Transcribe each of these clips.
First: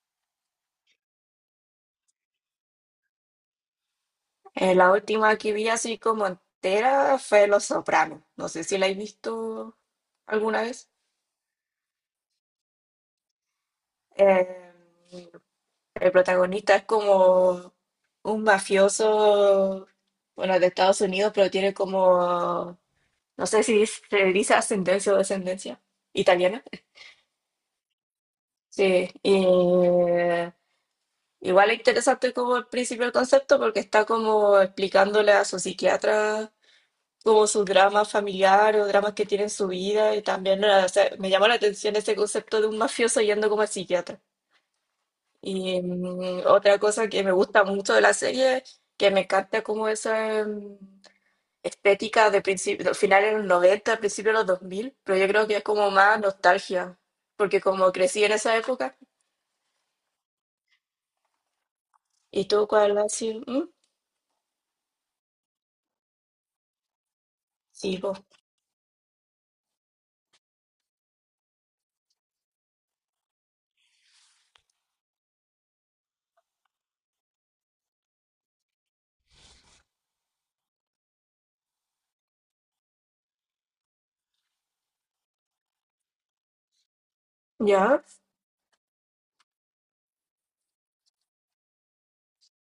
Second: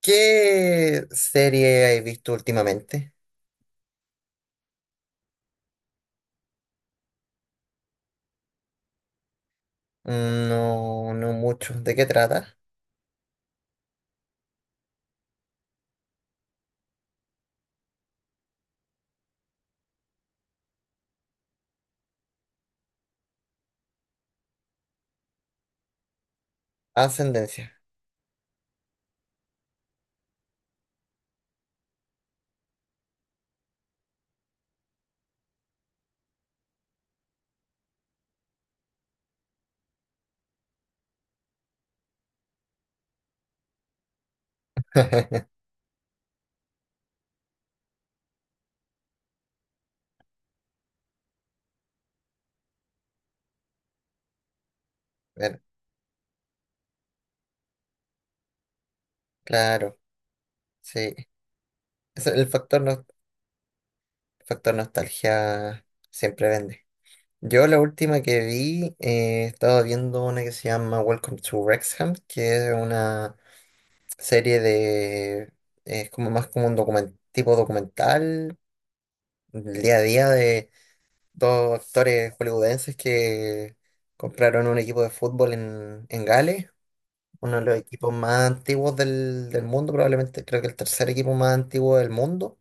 ¿Qué serie he visto últimamente? La última que vi así como entera fue Los Sopranos. No sé si la he visto alguna vez. No, no mucho. ¿De qué trata? Eh, el protagonista es como un mafioso, bueno, de Estados Unidos, pero tiene como, no sé si se dice ascendencia o descendencia italiana. Ascendencia. Sí, y igual es interesante como el principio del concepto porque está como explicándole a su psiquiatra como su drama familiar o dramas que tiene en su vida. Y también o sea, me llamó la atención ese concepto de un mafioso yendo como al psiquiatra. Y otra cosa que me gusta mucho de la serie, que me encanta como esa estética de principio, finales de los 90, principios de los dos mil, pero yo creo que Bueno, es como más nostalgia, porque como crecí en esa época, claro, sí. Es y el tú, factor, ¿cuál no- ha sido? ¿Mm? factor nostalgia siempre vende. Yo la Sí, po. última que vi, estaba viendo una que se llama Welcome to Wrexham, que es una serie de... Es como más como un tipo documental, el día a día de dos actores hollywoodenses que compraron un equipo de fútbol en Gales, uno de los Ya, equipos más antiguos del mundo, probablemente creo que el tercer equipo más antiguo del mundo.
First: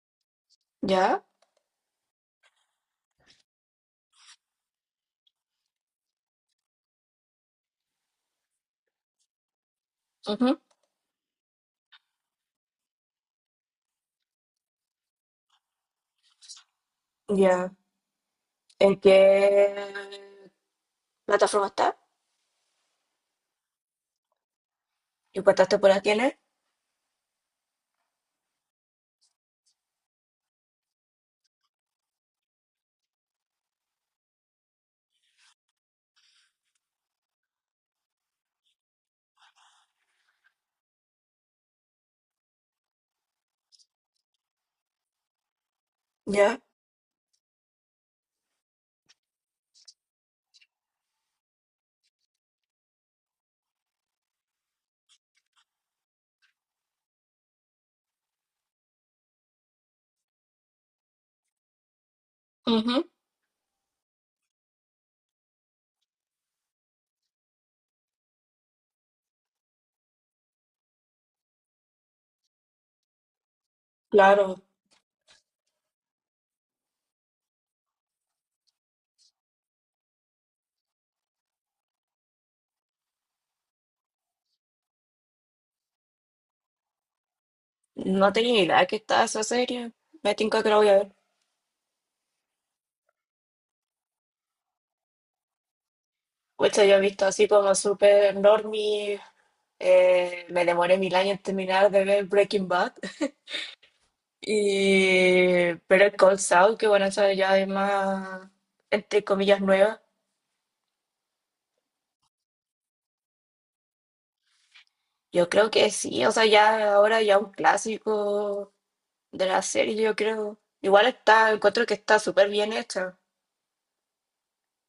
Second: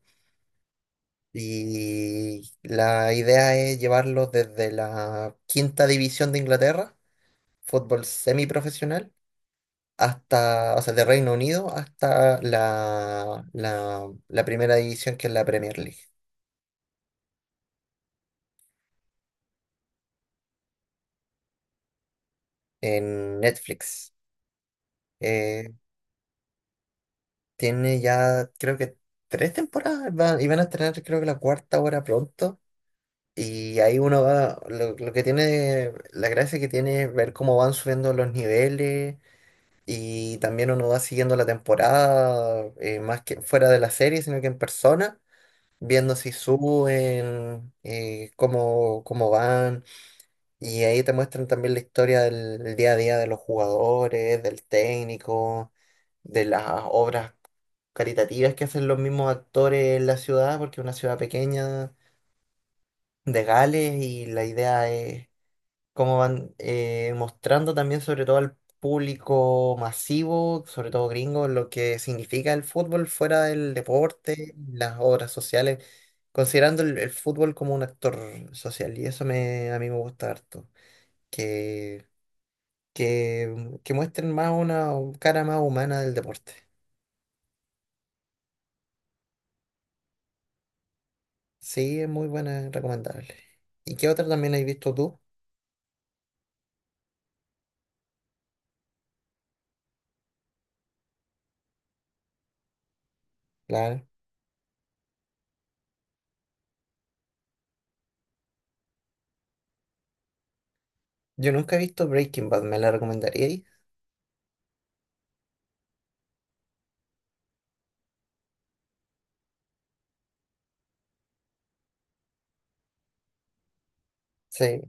ya, Y la idea es llevarlos desde la quinta división de Inglaterra, fútbol semiprofesional, ujú, hasta, o sea, de Reino Unido hasta la primera división que es la Premier League ya, ¿en qué plataforma está? en Netflix. ¿Y Eh, cuántas temporadas tiene? Tiene ya, creo que tres y van a estrenar, creo que la cuarta ahora pronto. Y ahí uno va, lo que tiene, la gracia que tiene es ver cómo van subiendo los niveles y también uno va siguiendo la temporada, más que fuera de la serie, sino que en persona, viendo si Ya, suben, cómo van. Y ahí te muestran también la historia del día a día de los jugadores, del técnico de las obras caritativas que hacen los mismos actores en la ciudad, porque es una ciudad pequeña ujú, de Gales y la idea es cómo van mostrando también sobre todo al público masivo, sobre todo gringo, lo que significa el fútbol fuera del deporte, claro, las obras sociales, considerando el fútbol como un actor social y eso me, a mí me gusta harto, que, que muestren más una cara más humana del deporte. no tenía idea que estaba esa serie. Me tinca que la voy a ver. Sí, es muy buena, recomendable. ¿Y qué otra también has visto tú? Pucha, yo he visto así como súper normie. Me demoré mil años en terminar de ver Breaking Bad. Claro. Y pero el Cold Saul, que bueno, esa ya es más, entre comillas, nueva. Yo nunca he visto Breaking Bad, ¿me la recomendaríais? Yo creo que sí, o sea, ya ahora ya un clásico de la serie, yo creo. Igual está, encuentro que está súper bien hecha. Sí,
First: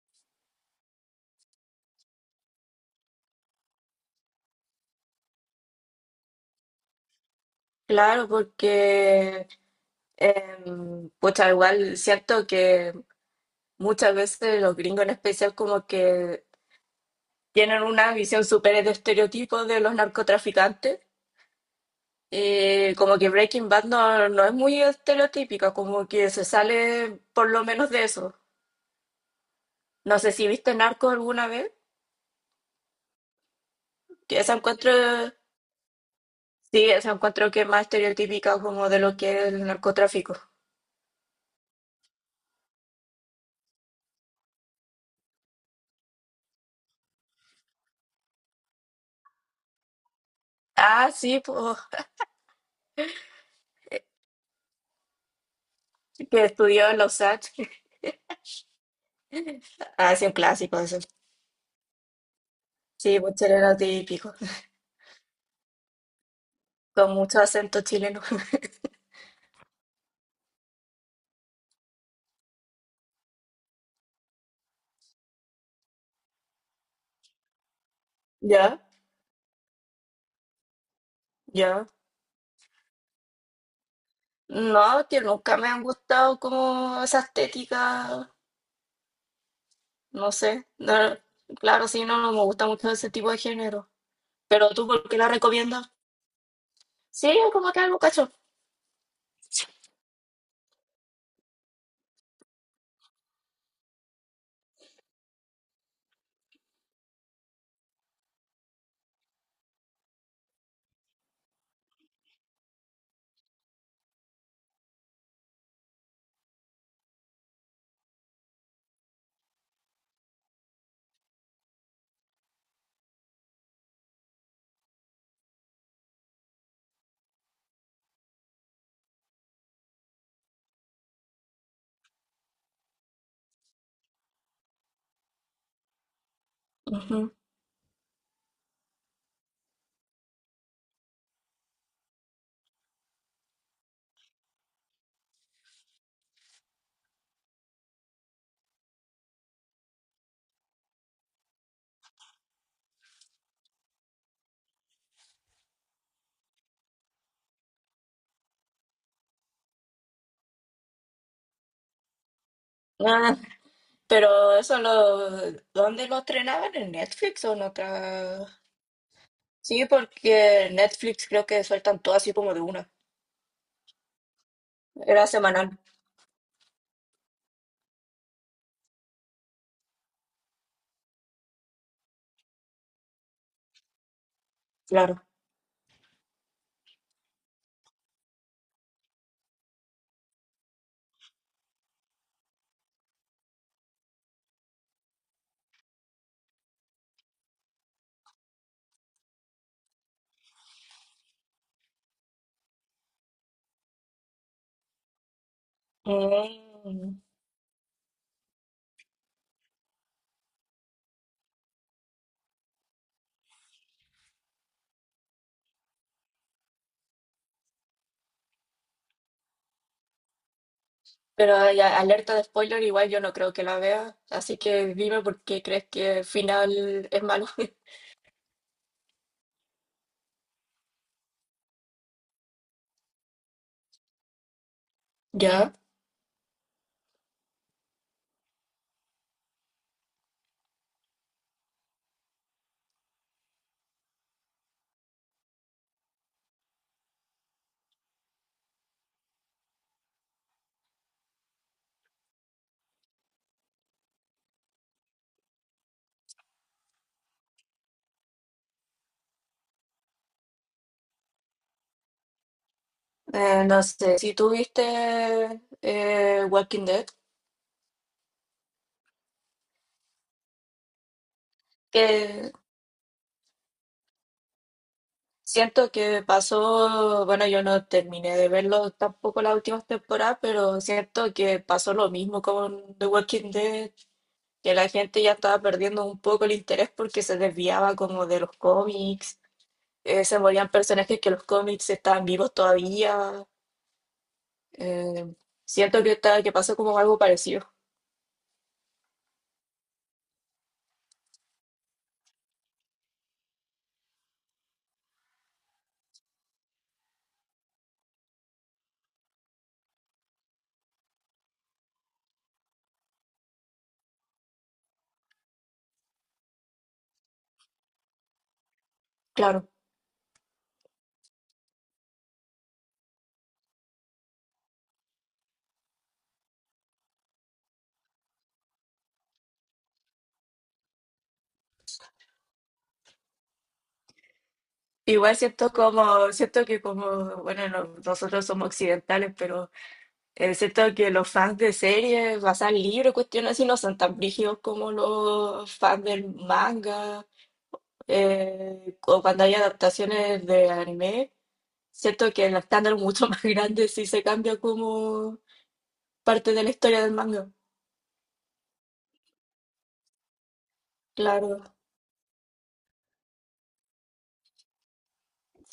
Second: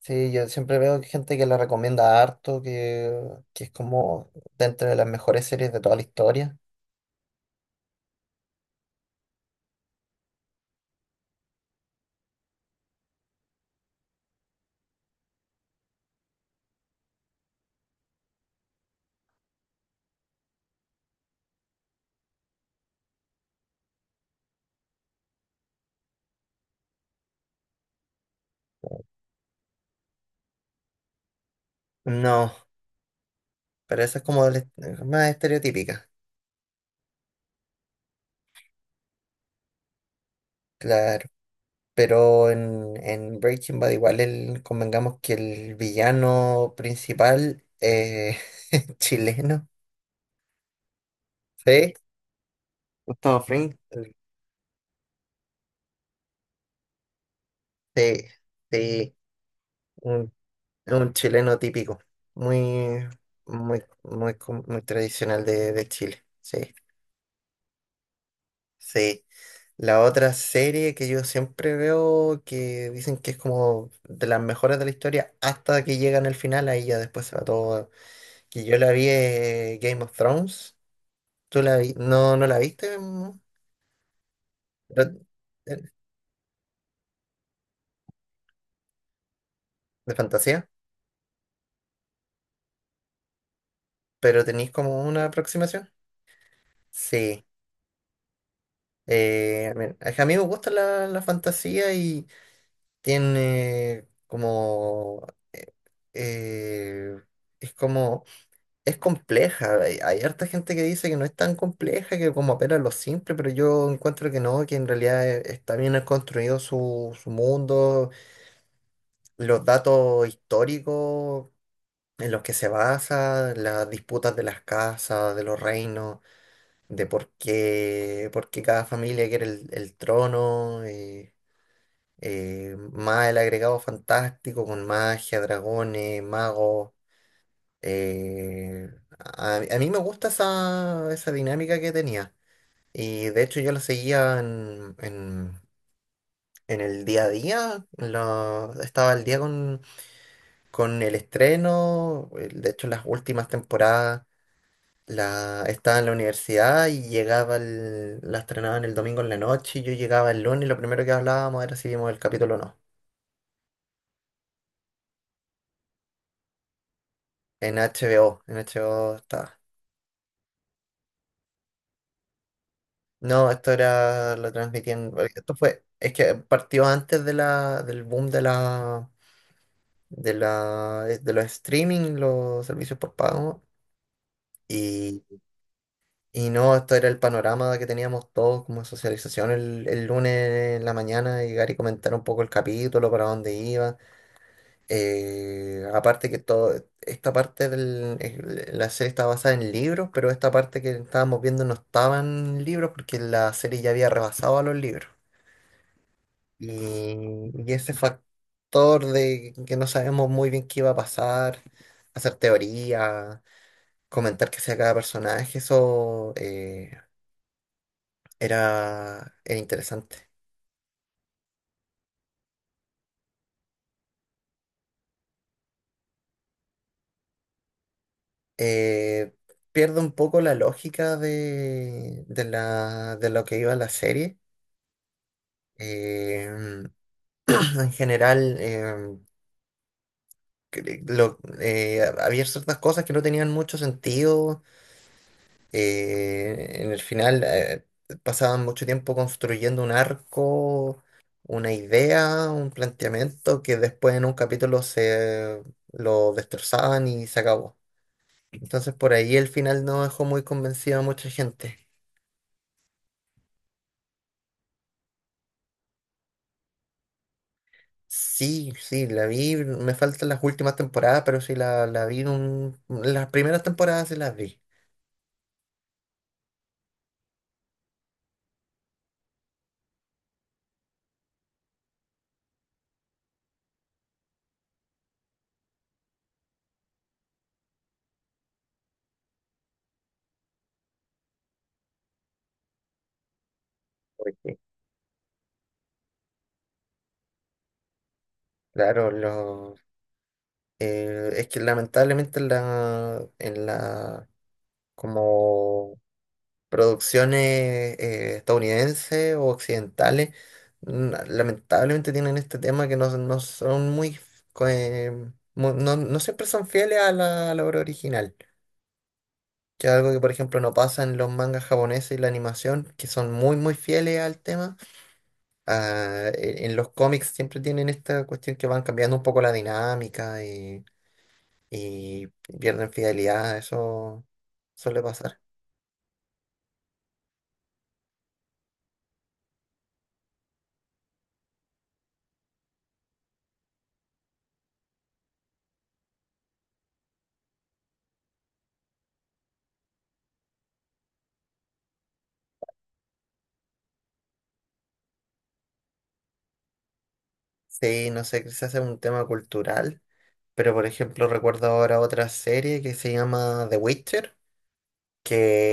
sí, yo siempre veo gente que la recomienda harto, que es como dentro de las mejores series de toda la historia. Claro, porque pucha, igual siento que muchas veces los gringos en especial como que tienen una visión súper de estereotipos de los narcotraficantes, y como que Breaking Bad no es muy estereotípica, como que se sale por lo menos de eso. No sé si viste Narcos alguna vez, No, pero esa es que como esa encuentro, más estereotípica, sí, esa encuentro que es más estereotípica como de lo que es el narcotráfico. claro. Pero en Breaking Bad igual el, convengamos que el villano principal chileno. Ah, sí, pues, Sí, Gustavo Fring. que estudió en Los Ángeles. Sí, sí. Ah, sí, Un, un clásico eso. un chileno típico, muy, Sí, pues era típico. Muy tradicional de Chile. Sí, Con mucho acento chileno. sí. La otra serie que yo siempre veo que dicen que es como de las mejores de la historia hasta que llegan al final, ahí ya después se va todo. Que yo Ya, la vi Game of Thrones. ¿Tú la ya. vi? No, no la viste, ¿no? No, Pero- que nunca me eh, han gustado como esa estética, de no sé. fantasía, No, claro, sí, no me gusta mucho ese tipo de género. pero tenéis Pero tú, como ¿por qué una la aproximación. recomiendas? Sí, Sí. es como que algo cacho. Eh, a mí a mí me gusta la fantasía tiene como... eh, eh, es como... Es compleja. Hay harta gente que dice que no es tan compleja, que como apela a lo simple, pero yo encuentro que no, que en realidad está bien construido su mundo, los datos históricos en los que se basa, las disputas de las casas, de los reinos, de por qué cada familia quiere el trono. Más el agregado fantástico con magia, dragones, magos. Ujú. eh, a mí me gusta esa dinámica que tenía. Y de hecho yo la seguía en el día a día. Estaba al día con el estreno. De hecho las últimas temporadas estaba en la universidad y llegaba la estrenaban el domingo en la noche y yo llegaba el lunes y lo primero que hablábamos era si vimos el capítulo o no. Ah, pero eso lo, ¿dónde lo estrenaban? ¿En Netflix o en En HBO, otra? en HBO está. Sí, porque en Netflix creo que sueltan todo así como de una. No, esto era, lo transmitían, Era esto semanal, fue, es que partió antes de del boom de de los streaming, los servicios por pago, y, claro. y no, esto era el panorama que teníamos todos como socialización el lunes en la mañana, llegar y comentar un poco el capítulo, para dónde iba. Eh, aparte que todo, Esta parte la serie estaba basada en libros, pero esta parte que estábamos viendo no estaban libros porque la serie ya había rebasado a los libros. Y, Mm. y ese factor de que no sabemos muy bien qué iba a pasar, hacer teoría, comentar qué hacía cada personaje, eso era, era interesante. Pero ya, alerta de spoiler, igual yo no creo que la vea, así que dime por qué crees que el final es malo. Eh, Pierde un poco la lógica de lo que iba la serie. Ya, Eh, en general, había ciertas cosas que no tenían mucho sentido. En el final, pasaban mucho tiempo construyendo un arco, una idea, un planteamiento que después en un capítulo se lo destrozaban y se acabó. Entonces, por ahí el final no dejó muy convencido a mucha gente. No sé, si tú viste Walking Dead, Sí, sí, la vi, me faltan las últimas temporadas, pero sí la vi, que las primeras temporadas sí las vi. siento que pasó, bueno, yo no terminé de verlo tampoco las últimas temporadas, pero siento que pasó lo mismo con The Walking Dead, que la gente ya estaba perdiendo un poco el interés porque se desviaba como de los cómics, se morían personajes que los cómics estaban vivos todavía. Porque, Eh, Siento que, está, que pasó como algo parecido. claro, es que lamentablemente en la como producciones estadounidenses o occidentales, lamentablemente tienen este tema que no son muy, co- eh, no, no siempre son fieles a a la obra original, Claro. que es algo que por ejemplo no pasa en los mangas japoneses y la animación, que son muy muy fieles al tema. En los cómics siempre tienen esta cuestión que van cambiando un poco la dinámica y pierden fidelidad, eso suele Igual pasar. siento como, siento que como, bueno, nosotros somos occidentales, pero siento que los fans de series, basan libros, cuestiones así, no son tan brígidos como los fans del manga, o cuando hay adaptaciones de anime. Siento que el estándar es mucho más grande si se cambia como parte de la historia del manga. Sí, no sé, quizás es un tema cultural, pero por ejemplo Claro. recuerdo ahora otra serie que se llama The Witcher,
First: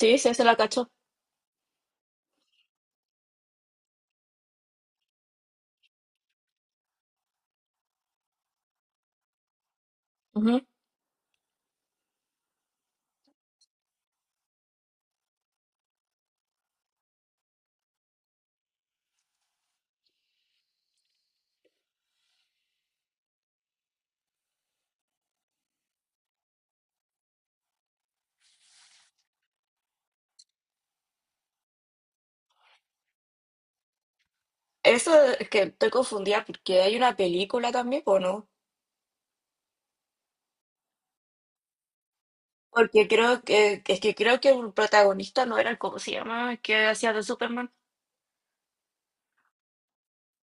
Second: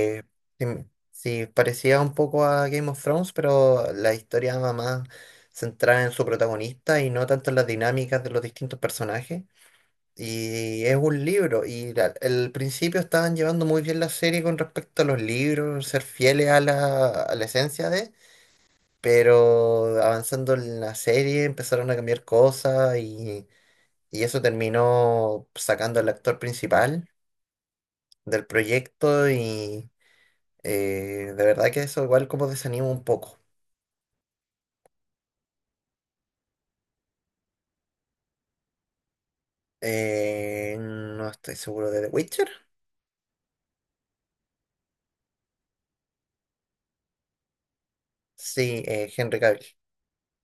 Sí, sí, se la sí, cachó. sí, parecía un poco a Game of Thrones, pero la historia va más centrada en su protagonista y no tanto en las dinámicas de los distintos personajes. Y es un libro, y al principio estaban llevando muy bien la serie con respecto a los libros, ser fieles a a la esencia de... pero avanzando en la serie empezaron a cambiar cosas y eso terminó sacando al actor principal del proyecto y de verdad que eso igual como desanima un poco. Eso es que estoy confundida porque hay una película también, ¿o no? No estoy seguro de The Witcher. Porque creo que, es que creo que el protagonista no era el, ¿cómo se llama? El que hacía de Superman. Sí, Henry Cavill.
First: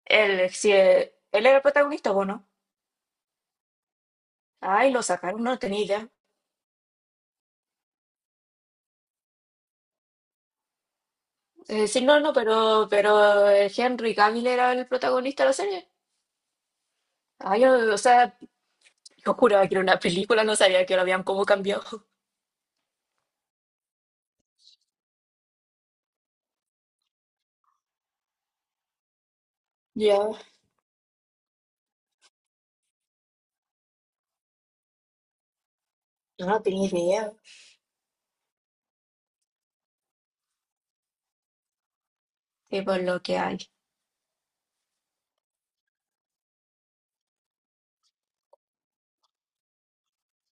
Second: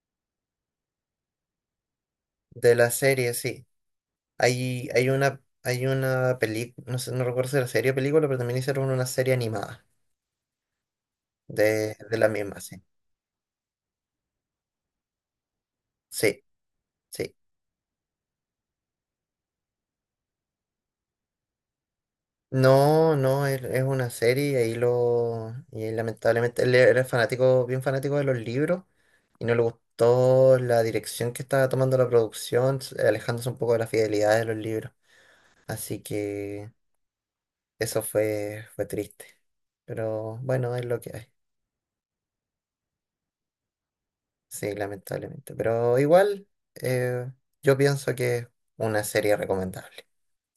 Él, si, e, él era el protagonista, ¿o no? De la serie, sí. Ay, lo sacaron, no tenía Hay idea. una película, no sé, no recuerdo si era serie o película, pero también hicieron una serie animada Sí, de no, la no, misma, sí. Pero Henry Cavill era el protagonista de la serie. Sí, sí. Ay, yo, o sea, yo juraba que era una película, no sabía que lo habían como cambiado. No, no, es una serie y ahí lo... Y ahí, lamentablemente él era fanático, bien fanático de los libros y no le Ya, gustó la dirección que estaba tomando la producción, alejándose un poco de la fidelidad de los libros. Así yo no que tenía idea. eso fue, fue triste. Pero bueno, es lo que hay. Sí, por lo que hay. Sí, lamentablemente. Pero igual, eh, yo pienso que es una serie recomendable.